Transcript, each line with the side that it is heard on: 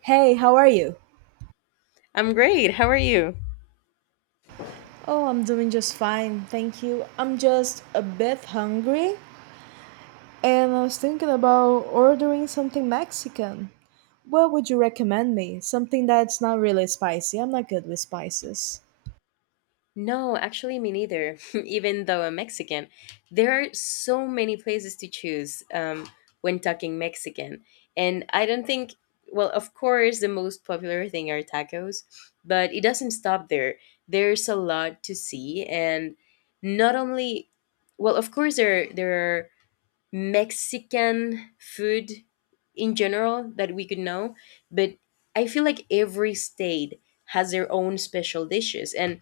right: Hey, how are you?
left: I'm great. How are you?
right: Oh, I'm doing just fine, thank you. I'm just a bit hungry and I was thinking about ordering something Mexican. What would you recommend me? Something that's not really spicy. I'm not good with spices.
left: No, actually, me neither. Even though I'm Mexican, there are so many places to choose when talking Mexican. And I don't think, well, of course, the most popular thing are tacos, but it doesn't stop there. There's a lot to see, and not only, well, of course, there are Mexican food in general that we could know, but I feel like every state has their own special dishes and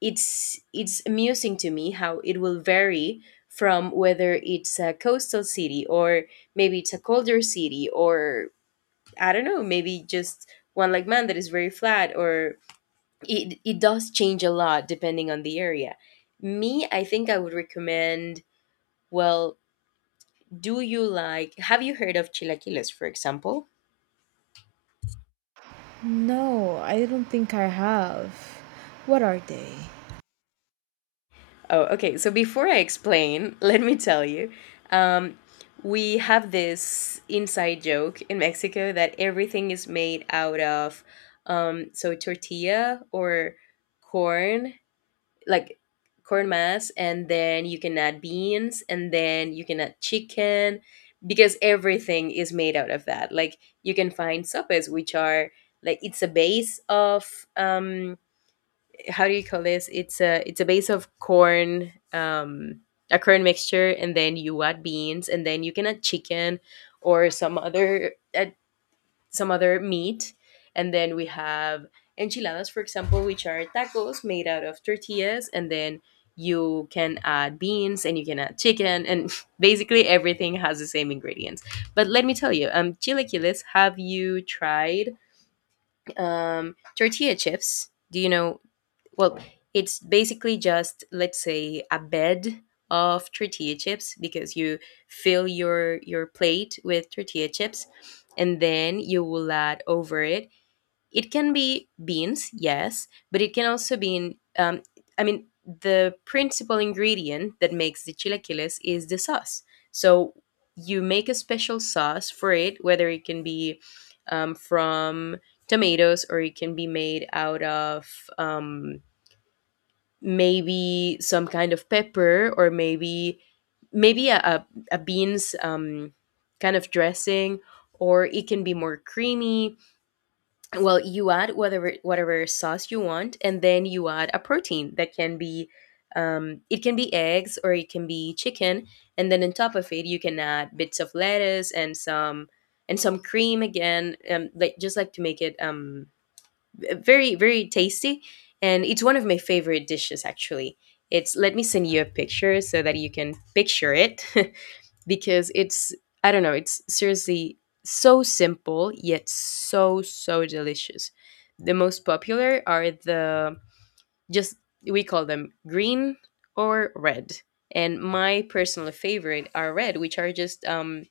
left: it's amusing to me how it will vary from whether it's a coastal city or maybe it's a colder city or I don't know, maybe just one like man that is very flat or it does change a lot depending on the area. Me, I think I would recommend well do you like, have you heard of chilaquiles, for example?
right: No, I don't think I have. What are they?
left: Oh, okay. So before I explain, let me tell you. Um, we have this inside joke in Mexico that everything is made out of so tortilla or corn, like corn mass, and then you can add beans, and then you can add chicken, because everything is made out of that. Like you can find sopes, which are like it's a base of um, how do you call this? It's a base of corn, a corn mixture, and then you add beans, and then you can add chicken or some other meat, and then we have enchiladas, for example, which are tacos made out of tortillas, and then you can add beans and you can add chicken and basically everything has the same ingredients but let me tell you chilaquiles have you tried tortilla chips do you know well, it's basically just let's say a bed of tortilla chips because you fill your plate with tortilla chips and then you will add over it. It can be beans, yes, but it can also be um, I mean, the principal ingredient that makes the chilaquiles is the sauce. So you make a special sauce for it, whether it can be from tomatoes or it can be made out of. Um, Maybe some kind of pepper or maybe a beans kind of dressing or it can be more creamy well you add whatever sauce you want and then you add a protein that can be it can be eggs or it can be chicken and then on top of it you can add bits of lettuce and some cream again like just like to make it very tasty and it's one of my favorite dishes actually it's let me send you a picture so that you can picture it because it's I don't know it's seriously so simple yet so delicious the most popular are the just we call them green or red and my personal favorite are red which are just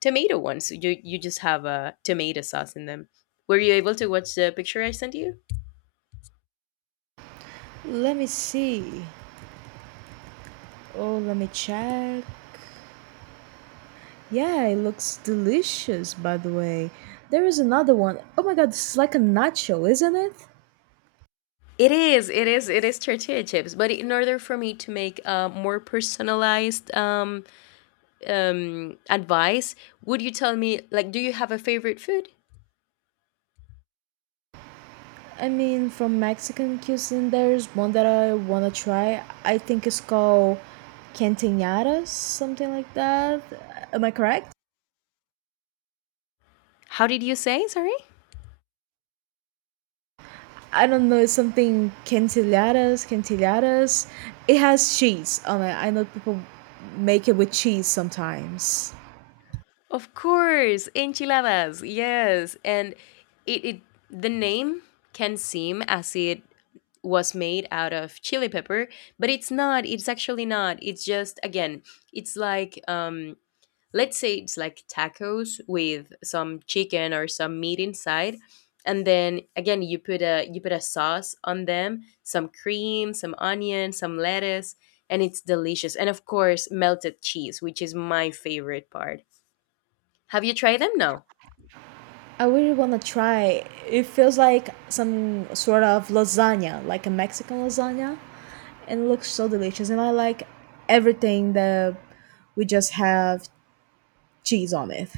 left: tomato ones you just have a tomato sauce in them were you able to watch the picture I sent you
right: Let me see. Oh, let me check. Yeah, it looks delicious, by the way. There is another one. Oh my god, this is like a nacho, isn't it?
left: It is, it is, it is tortilla chips. But in order for me to make a more personalized advice, would you tell me, like, do you have a favorite food?
right: I mean, from Mexican cuisine, there's one that I wanna try. I think it's called quinceañeras, something like that. Am I correct?
left: How did you say? Sorry.
right: I don't know. It's something quinceañeras, quinceañeras. It has cheese on it. I know people make it with cheese sometimes.
left: Of course, enchiladas. Yes, and it the name can seem as it was made out of chili pepper, but it's not. It's actually not. It's just again, it's like let's say it's like tacos with some chicken or some meat inside and then again you put a sauce on them some cream some onion some lettuce and it's delicious and of course melted cheese which is my favorite part have you tried them no
right: I really wanna try. It feels like some sort of lasagna, like a Mexican lasagna, and it looks so delicious. And I like everything that we just have cheese on it.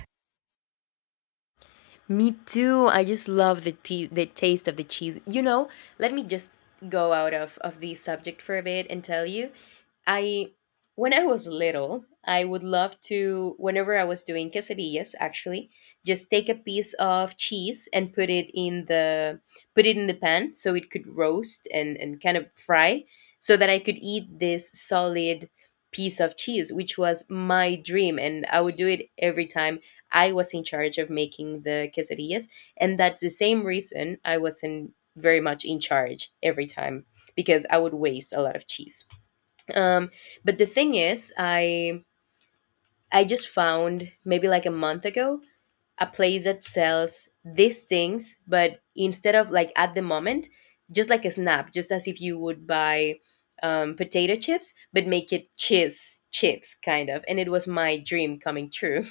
left: Me too. I just love the tea, the taste of the cheese. You know, let me just go out of the subject for a bit and tell you, I when I was little, I would love to whenever I was doing quesadillas, actually, just take a piece of cheese and put it in the pan so it could roast and kind of fry so that I could eat this solid piece of cheese, which was my dream, and I would do it every time I was in charge of making the quesadillas, and that's the same reason I wasn't very much in charge every time because I would waste a lot of cheese. Um, but the thing is, I just found maybe like a month ago a place that sells these things, but instead of like at the moment, just like a snap, just as if you would buy potato chips, but make it cheese chips kind of. And it was my dream coming true.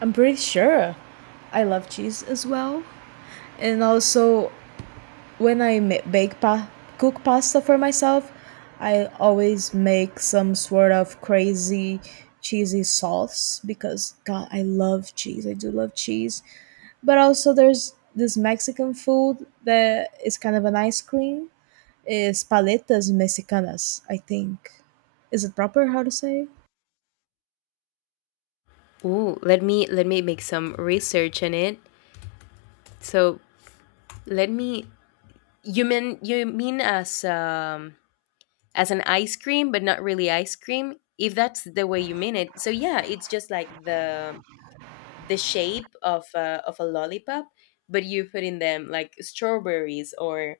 right: I'm pretty sure I love cheese as well. And also, when I cook pasta for myself, I always make some sort of crazy cheesy sauce because God, I love cheese. I do love cheese. But also, there's this Mexican food that is kind of an ice cream. It's paletas mexicanas, I think. Is it proper how to say?
left: Oh, let me make some research in it. So let me. You mean as an ice cream, but not really ice cream. If that's the way you mean it, so yeah, it's just like the shape of a lollipop, but you put in them like strawberries or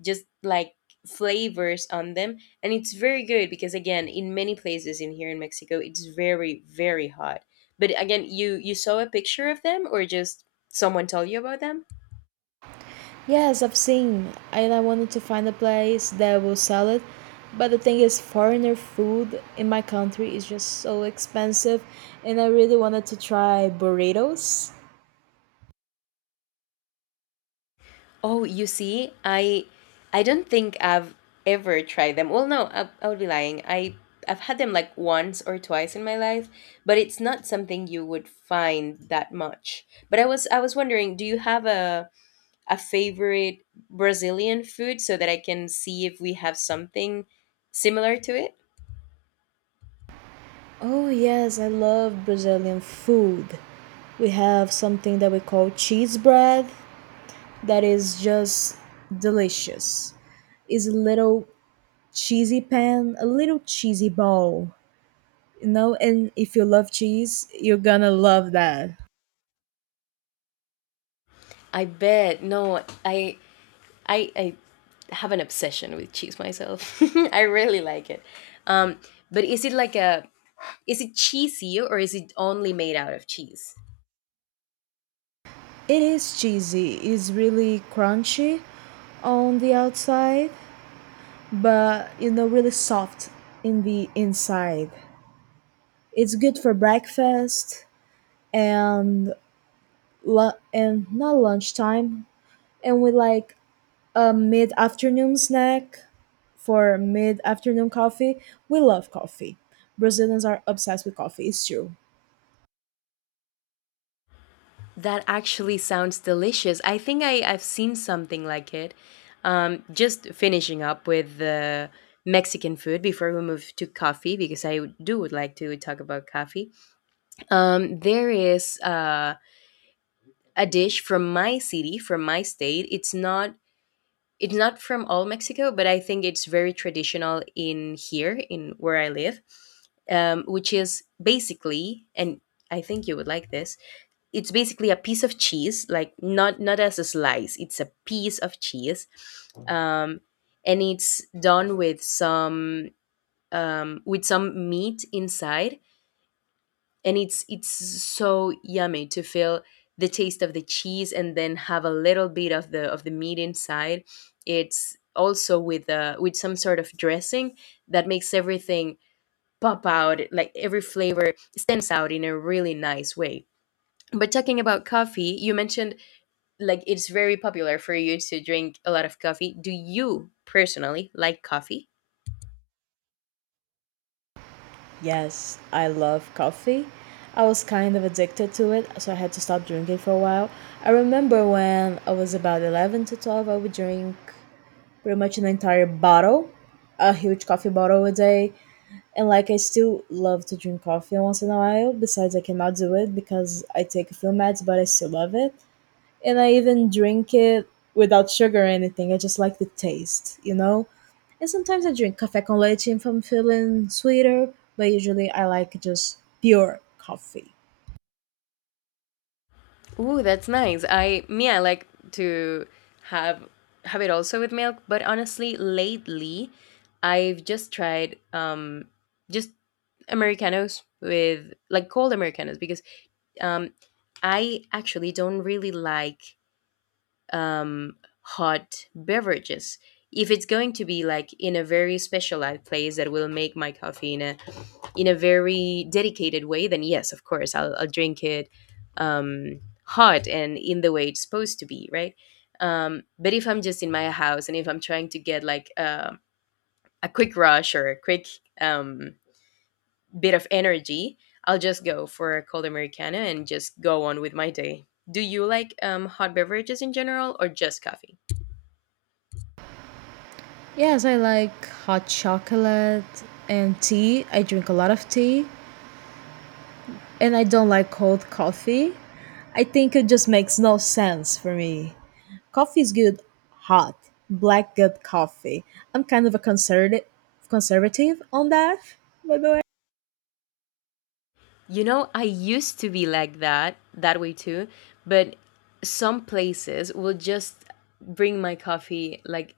left: just like flavors on them and it's very good because again in many places in here in Mexico it's very hot but again you you saw a picture of them or just someone told you about them
right: Yes, I've seen, and I wanted to find a place that will sell it. But the thing is, foreigner food in my country is just so expensive, and I really wanted to try burritos.
left: oh you see i don't think I've ever tried them well no I, I would be lying i've had them like once or twice in my life but it's not something you would find that much but i was wondering do you have a favorite Brazilian food so that I can see if we have something similar to it?
right: Oh, yes, I love Brazilian food. We have something that we call cheese bread that is just delicious. It's a little cheesy pan, a little cheesy ball, and if you love cheese, you're gonna love that.
left: I bet. No, I have an obsession with cheese myself. I really like it. Um, but is it like a is it cheesy or is it only made out of cheese?
right: It is cheesy. It's really crunchy on the outside, but really soft in the inside. It's good for breakfast and and not lunchtime, and with like a mid afternoon snack for mid afternoon coffee. We love coffee. Brazilians are obsessed with coffee. It's true.
left: That actually sounds delicious. I think I've seen something like it. Just finishing up with the Mexican food before we move to coffee, because I do would like to talk about coffee. There is a dish from my city, from my state. It's not from all Mexico, but I think it's very traditional in here, in where I live, which is basically, and I think you would like this. It's basically a piece of cheese, like not as a slice. It's a piece of cheese, um, and it's done with some meat inside and it's so yummy to feel the taste of the cheese and then have a little bit of the meat inside it's also with some sort of dressing that makes everything pop out like every flavor stands out in a really nice way but talking about coffee you mentioned like it's very popular for you to drink a lot of coffee do you personally like coffee
right: Yes, I love coffee. I was kind of addicted to it, so I had to stop drinking for a while. I remember when I was about 11 to 12, I would drink pretty much an entire bottle, a huge coffee bottle a day. And like, I still love to drink coffee once in a while. Besides, I cannot do it because I take a few meds, but I still love it and I even drink it without sugar or anything. I just like the taste, you know? And sometimes I drink café con leche if I'm feeling sweeter, but usually I like just pure coffee.
left: Ooh, that's nice. I me, I like to have have it also with milk, but honestly, lately I've just tried just Americanos with like cold Americanos because um I actually don't really like hot beverages. If it's going to be like in a very specialized place that will make my coffee in a very dedicated way, then yes, of course, I'll drink it um, hot and in the way it's supposed to be, right? But if I'm just in my house and if I'm trying to get like a quick rush or a quick um, bit of energy, I'll just go for a cold Americano and just go on with my day. Do you like hot beverages in general or just coffee?
right: Yes, I like hot chocolate and tea. I drink a lot of tea and I don't like cold coffee. I think it just makes no sense for me. Coffee is good hot, black good coffee. I'm kind of a conservative on that, by the way.
left: You know, I used to be like that, that way too, but some places will just bring my coffee like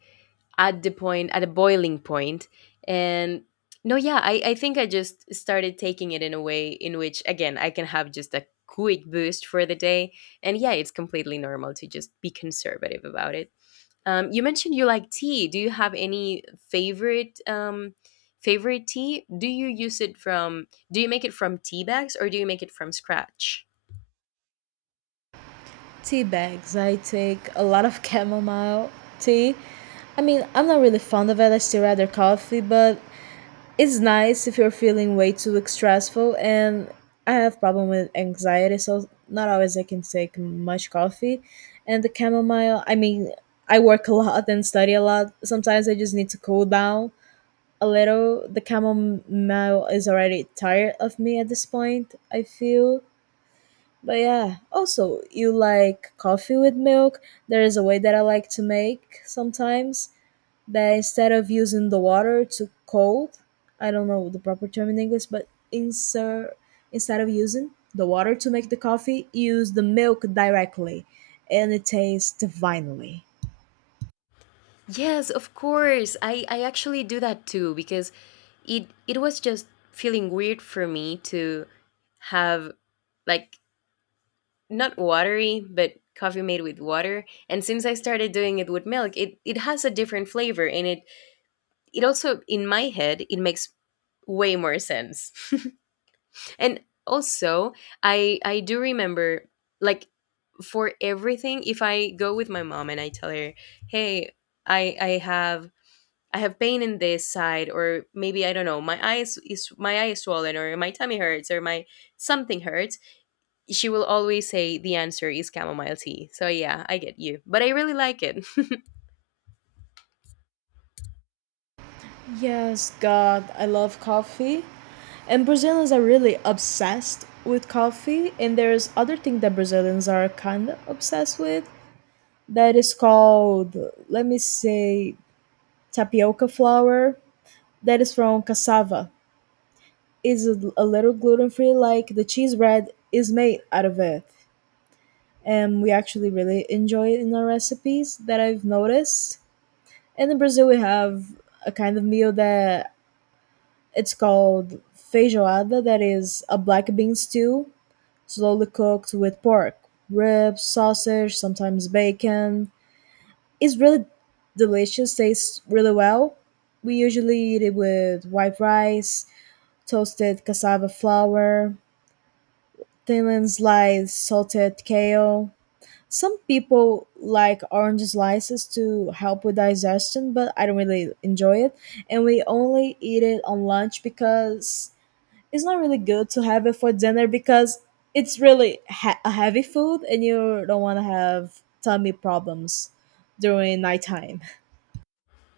left: at the point, at a boiling point, and no, yeah, I think I just started taking it in a way in which, again, I can have just a quick boost for the day. And yeah, it's completely normal to just be conservative about it. You mentioned you like tea. Do you have any favorite favorite tea? Do you use it from? Do you make it from tea bags or do you make it from scratch?
right: Tea bags. I take a lot of chamomile tea. I mean, I'm not really fond of it. I still rather coffee, but it's nice if you're feeling way too stressful. And I have problem with anxiety, so not always I can take much coffee. And the chamomile, I mean, I work a lot and study a lot. Sometimes I just need to cool down a little. The chamomile is already tired of me at this point. I feel, but yeah, also, you like coffee with milk? There is a way that I like to make sometimes that instead of using the water to cold, I don't know the proper term in English, but insert instead of using the water to make the coffee, use the milk directly, and it tastes divinely.
left: Yes, of course. I actually do that too because it was just feeling weird for me to have like not watery but coffee made with water and since I started doing it with milk it has a different flavor and it also in my head it makes way more sense. And also, I do remember, like, for everything, if I go with my mom and I tell her, hey, i i have I have pain in this side, or maybe I don't know, my eye is swollen, or my tummy hurts, or my something hurts, she will always say the answer is chamomile tea. So yeah, I get you, but I really like it.
right: Yes, God, I love coffee. And Brazilians are really obsessed with coffee, and there's other thing that Brazilians are kind of obsessed with, that is called, let me say, tapioca flour, that is from cassava. Is a little gluten free, like the cheese bread is made out of it, and we actually really enjoy it in our recipes, that I've noticed. And in Brazil we have a kind of meal that it's called feijoada, that is a black bean stew slowly cooked with pork ribs, sausage, sometimes bacon. It's really delicious, tastes really well. We usually eat it with white rice, toasted cassava flour, thinly sliced salted kale. Some people like orange slices to help with digestion, but I don't really enjoy it. And we only eat it on lunch because it's not really good to have it for dinner, because it's really a heavy food and you don't want to have tummy problems during nighttime.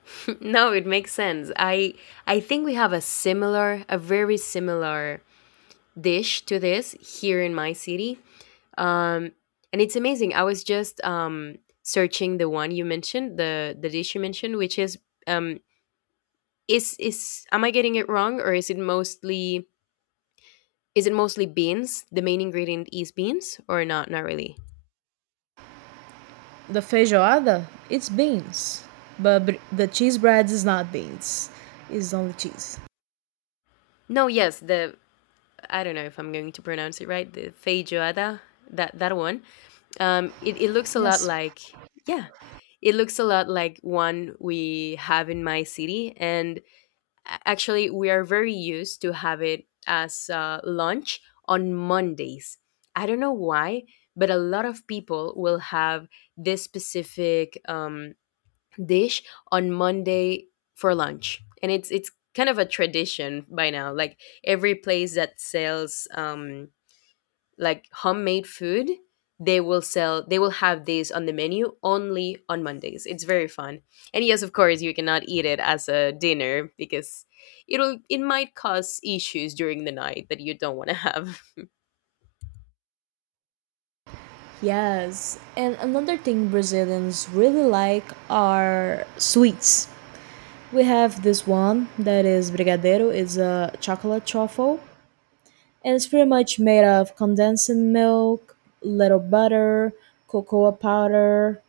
left: No, it makes sense. I think we have a very similar dish to this here in my city. Um, and it's amazing. I was just searching the one you mentioned, the dish you mentioned, which is um, is am I getting it wrong, or is it mostly beans? The main ingredient is beans, or not? Not really.
right: The feijoada, it's beans, but the cheese bread is not beans. It's only cheese.
left: No, yes, the I don't know if I'm going to pronounce it right. The feijoada, that one. It looks a lot
right: Yes.
left: like yeah, it looks a lot like one we have in my city, and actually, we are very used to have it as lunch on Mondays. I don't know why, but a lot of people will have this specific dish on Monday for lunch, and it's kind of a tradition by now. Like every place that sells like homemade food, they will have these on the menu only on Mondays. It's very fun, and yes, of course you cannot eat it as a dinner because it might cause issues during the night that you don't want to have.
right: Yes, and another thing Brazilians really like are sweets. We have this one that is brigadeiro, it's a chocolate truffle, and it's pretty much made of condensed milk, little butter, cocoa powder,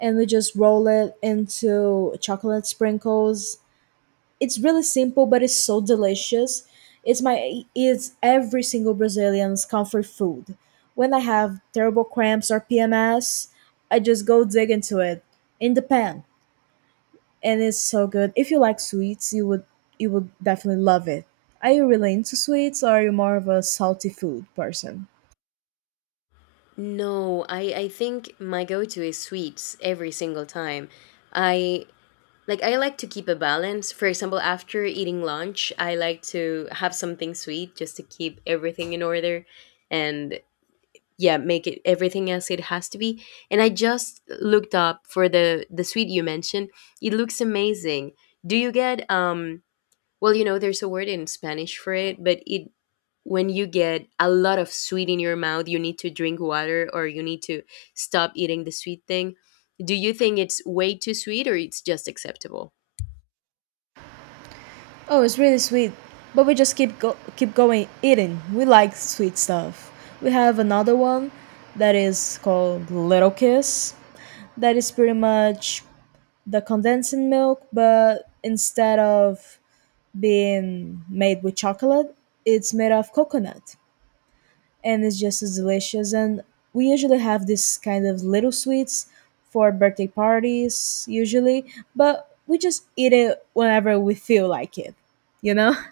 right: and we just roll it into chocolate sprinkles. It's really simple, but it's so delicious. It's every single Brazilian's comfort food. When I have terrible cramps or PMS, I just go dig into it in the pan, and it's so good. If you like sweets, you would definitely love it. Are you really into sweets, or are you more of a salty food person?
left: No, I think my go-to is sweets every single time. I like i like to keep a balance. For example, after eating lunch, I like to have something sweet just to keep everything in order, and yeah, make it everything else it has to be. And I just looked up for the sweet you mentioned. It looks amazing. Do you get, well, there's a word in Spanish for it, but it, when you get a lot of sweet in your mouth, you need to drink water, or you need to stop eating the sweet thing. Do you think it's way too sweet, or it's just acceptable?
right: Oh, it's really sweet, but we just keep going eating. We like sweet stuff. We have another one that is called little kiss, that is pretty much the condensing milk, but instead of being made with chocolate, it's made of coconut, and it's just as delicious. And we usually have this kind of little sweets for birthday parties, usually, but we just eat it whenever we feel like it, you know?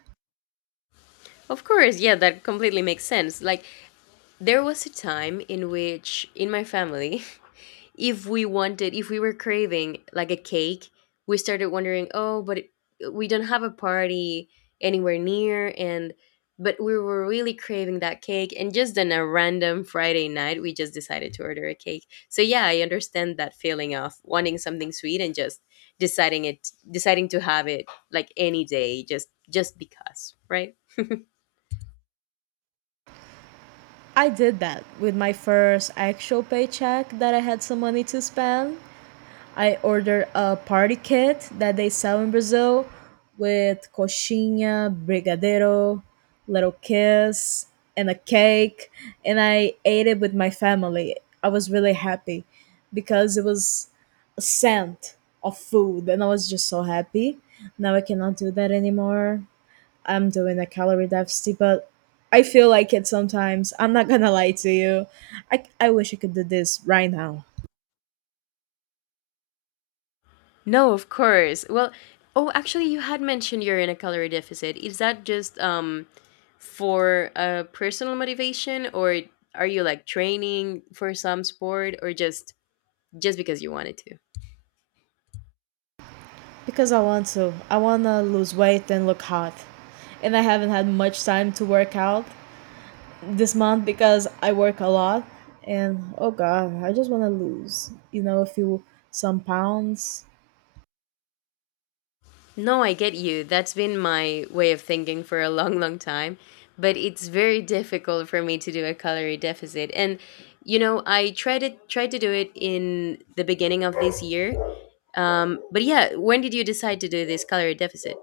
left: Of course, yeah, that completely makes sense. Like, there was a time in which in my family, if we were craving like a cake, we started wondering, oh, but it, we don't have a party anywhere near. But we were really craving that cake. And just on a random Friday night, we just decided to order a cake. So, yeah, I understand that feeling of wanting something sweet and just deciding to have it like any day, just because, right?
right: I did that with my first actual paycheck that I had some money to spend. I ordered a party kit that they sell in Brazil with coxinha, brigadeiro, little kiss, and a cake. And I ate it with my family. I was really happy because it was a scent of food, and I was just so happy. Now I cannot do that anymore. I'm doing a calorie deficit, but I feel like it sometimes. I'm not gonna lie to you. I wish I could do this right now.
left: No, of course. Well, oh, actually, you had mentioned you're in a calorie deficit. Is that just for a personal motivation, or are you like training for some sport, or just because you wanted to?
right: Because I want to. I want to lose weight and look hot. And I haven't had much time to work out this month because I work a lot. And oh god, I just want to lose a few some pounds.
left: No, I get you. That's been my way of thinking for a long, long time, but it's very difficult for me to do a calorie deficit. And I tried to do it in the beginning of this year. But yeah, when did you decide to do this calorie deficit?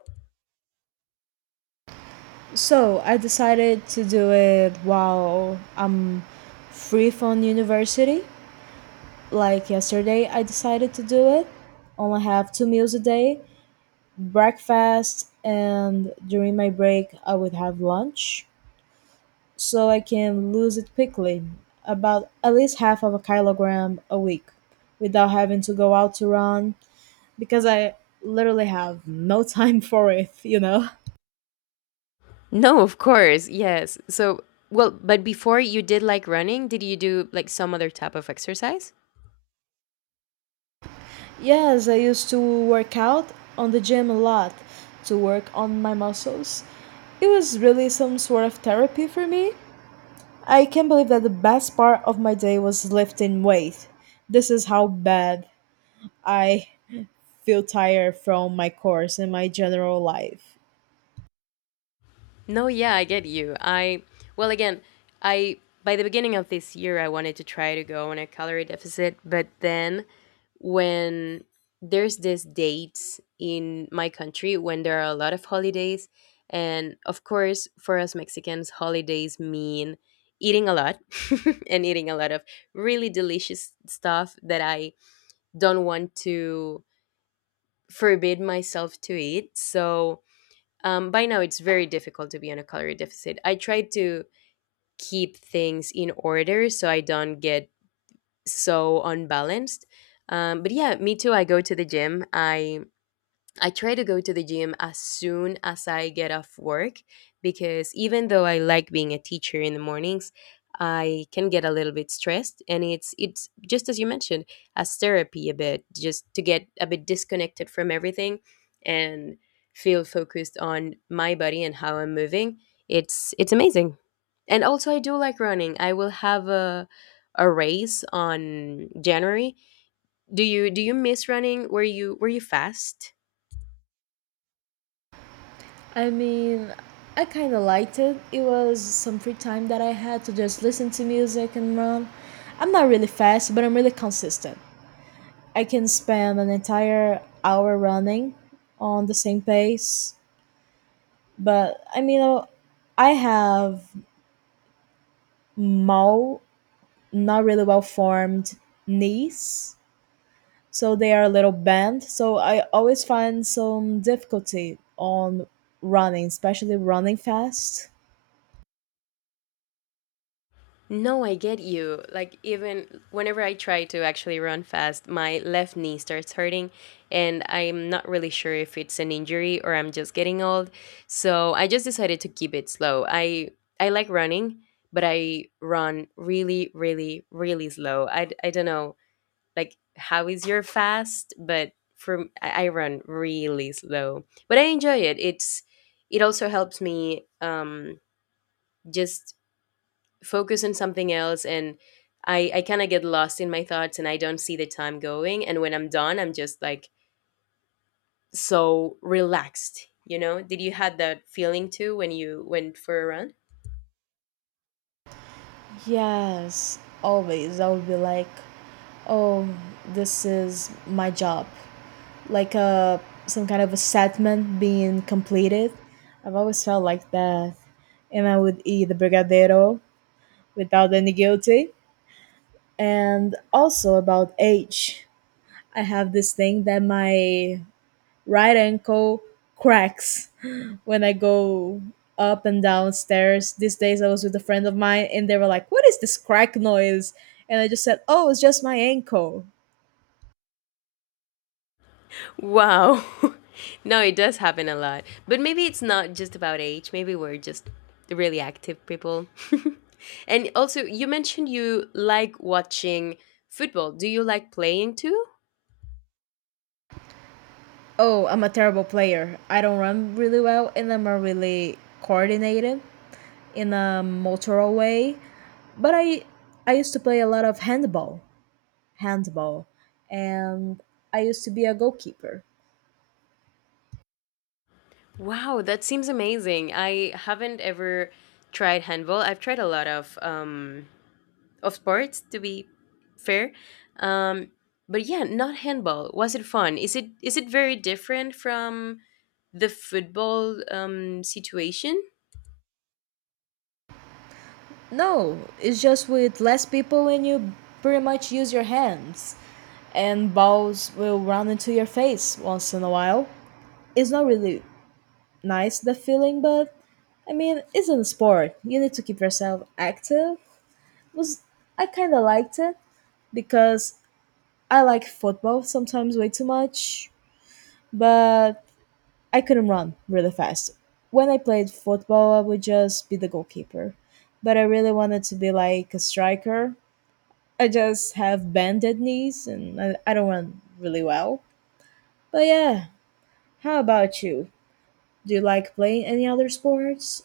right: So I decided to do it while I'm free from university. Like yesterday, I decided to do it. Only have two meals a day, breakfast, and during my break, I would have lunch, so I can lose it quickly, about at least half of a kilogram a week, without having to go out to run because I literally have no time for it, you know?
left: No, of course. Yes. So, well, but before you did like running, did you do like some other type of exercise?
right: Yes, I used to work out on the gym a lot to work on my muscles. It was really some sort of therapy for me. I can't believe that the best part of my day was lifting weight. This is how bad I feel tired from my course and my general life.
left: No, yeah, I get you. Well, again, I, by the beginning of this year, I wanted to try to go on a calorie deficit, but then when there's this dates in my country when there are a lot of holidays, and of course, for us Mexicans, holidays mean eating a lot and eating a lot of really delicious stuff that I don't want to forbid myself to eat. So by now, it's very difficult to be on a calorie deficit. I try to keep things in order so I don't get so unbalanced. But yeah, me too. I go to the gym. I try to go to the gym as soon as I get off work, because even though I like being a teacher in the mornings, I can get a little bit stressed, and it's just as you mentioned, as therapy a bit, just to get a bit disconnected from everything and feel focused on my body and how I'm moving. It's amazing. And also I do like running. I will have a race on January. Do you miss running? Were you fast?
right: I mean, I kind of liked it. It was some free time that I had to just listen to music and run. I'm not really fast, but I'm really consistent. I can spend an entire hour running on the same pace, but I mean, I have small, not really well formed knees, so they are a little bent. So I always find some difficulty on running, especially running fast.
left: No, I get you. Like, even whenever I try to actually run fast, my left knee starts hurting, and I'm not really sure if it's an injury or I'm just getting old. So I just decided to keep it slow. I like running, but I run really, really, really slow. I don't know, like, how is your fast? But for I run really slow, but I enjoy it. It also helps me just focus on something else, and I kind of get lost in my thoughts, and I don't see the time going, and when I'm done, I'm just like so relaxed. Did you had that feeling too when you went for a run?
right: Yes, always. I would be like, oh, this is my job. Like a some kind of a segment being completed. I've always felt like that. And I would eat the brigadero without any guilty. And also about age, I have this thing that my right ankle cracks when I go up and down stairs. These days I was with a friend of mine and they were like, what is this crack noise? And I just said, oh, it's just my ankle.
left: Wow. No, it does happen a lot, but maybe it's not just about age. Maybe we're just really active people. And also, you mentioned you like watching football. Do you like playing too?
right: Oh, I'm a terrible player. I don't run really well and I'm not really coordinated in a motoral way. But I used to play a lot of handball. Handball. And I used to be a goalkeeper.
left: Wow, that seems amazing. I haven't ever tried handball. I've tried a lot of sports to be fair. Um but yeah, not handball. Was it fun? Is it very different from the football situation?
right: No, it's just with less people and you pretty much use your hands, and balls will run into your face once in a while. It's not really nice the feeling, but I mean, it's a sport. You need to keep yourself active. Was I kind of liked it because I like football sometimes way too much, but I couldn't run really fast. When I played football, I would just be the goalkeeper, but I really wanted to be like a striker. I just have bended knees and I don't run really well. But yeah, how about you? Do you like playing any other sports?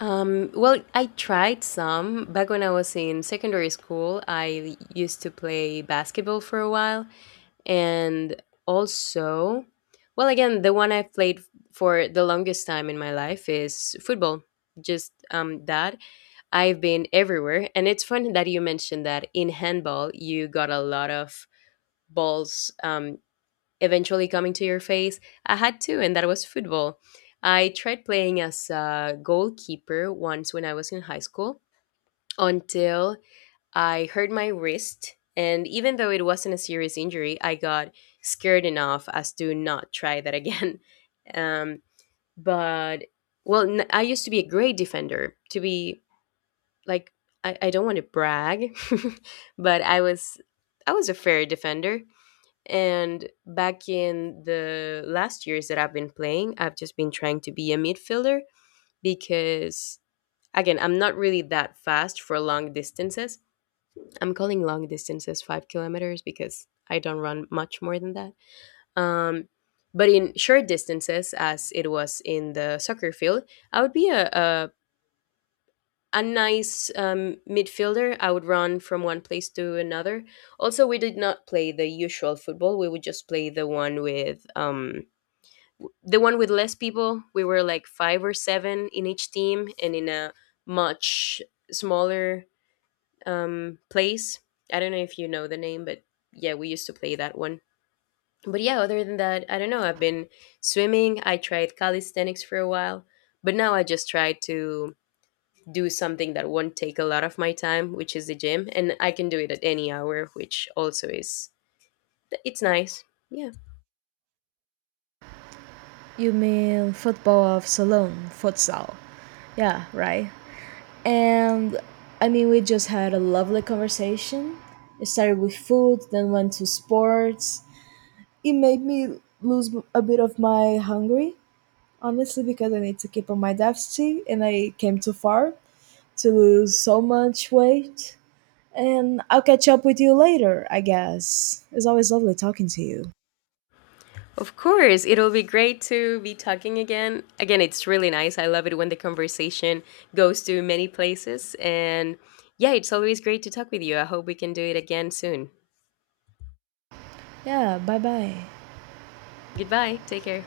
left: Well, I tried some back when I was in secondary school. I used to play basketball for a while, and also, well, again, the one I've for the longest time in my life is football. Just that I've been everywhere. And it's fun that you mentioned that in handball you got a lot of balls eventually coming to your face. I had two, and that was football. I tried playing as a goalkeeper once when I was in high school, until I hurt my wrist, and even though it wasn't a serious injury, I got scared enough as to not try that again. Um, but well, I used to be a great defender. To be like, I don't want to brag, but I was a fair defender. And back in the last years that I've been playing, I've just been trying to be a midfielder because, again, I'm not really that fast for long distances. I'm calling long distances 5 kilometers because I don't run much more than that. Um, but in short distances, as it was in the soccer field, I would be a nice midfielder. I would run from one place to another. Also, we did not play the usual football. We would just play the one with less people. We were like five or seven in each team, and in a much smaller place. I don't know if you know the name, but yeah, we used to play that one. But yeah, other than that, I don't know. I've been swimming. I tried calisthenics for a while, but now I just try to do something that won't take a lot of my time, which is the gym, and I can do it at any hour, which also is it's nice. Yeah.
right: You mean football of Salon, futsal. Yeah, right. And I mean, we just had a lovely conversation. It started with food, then went to sports. It made me lose a bit of my hungry, honestly, because I need to keep on my deficit and I came too far to lose so much weight. And I'll catch up with you later, I guess. It's always lovely talking to you.
left: Of course, it'll be great to be talking again. Again, it's really nice. I love it when the conversation goes to many places. And yeah, it's always great to talk with you. I hope we can do it again soon.
right: Yeah, bye bye.
left: Goodbye. Take care.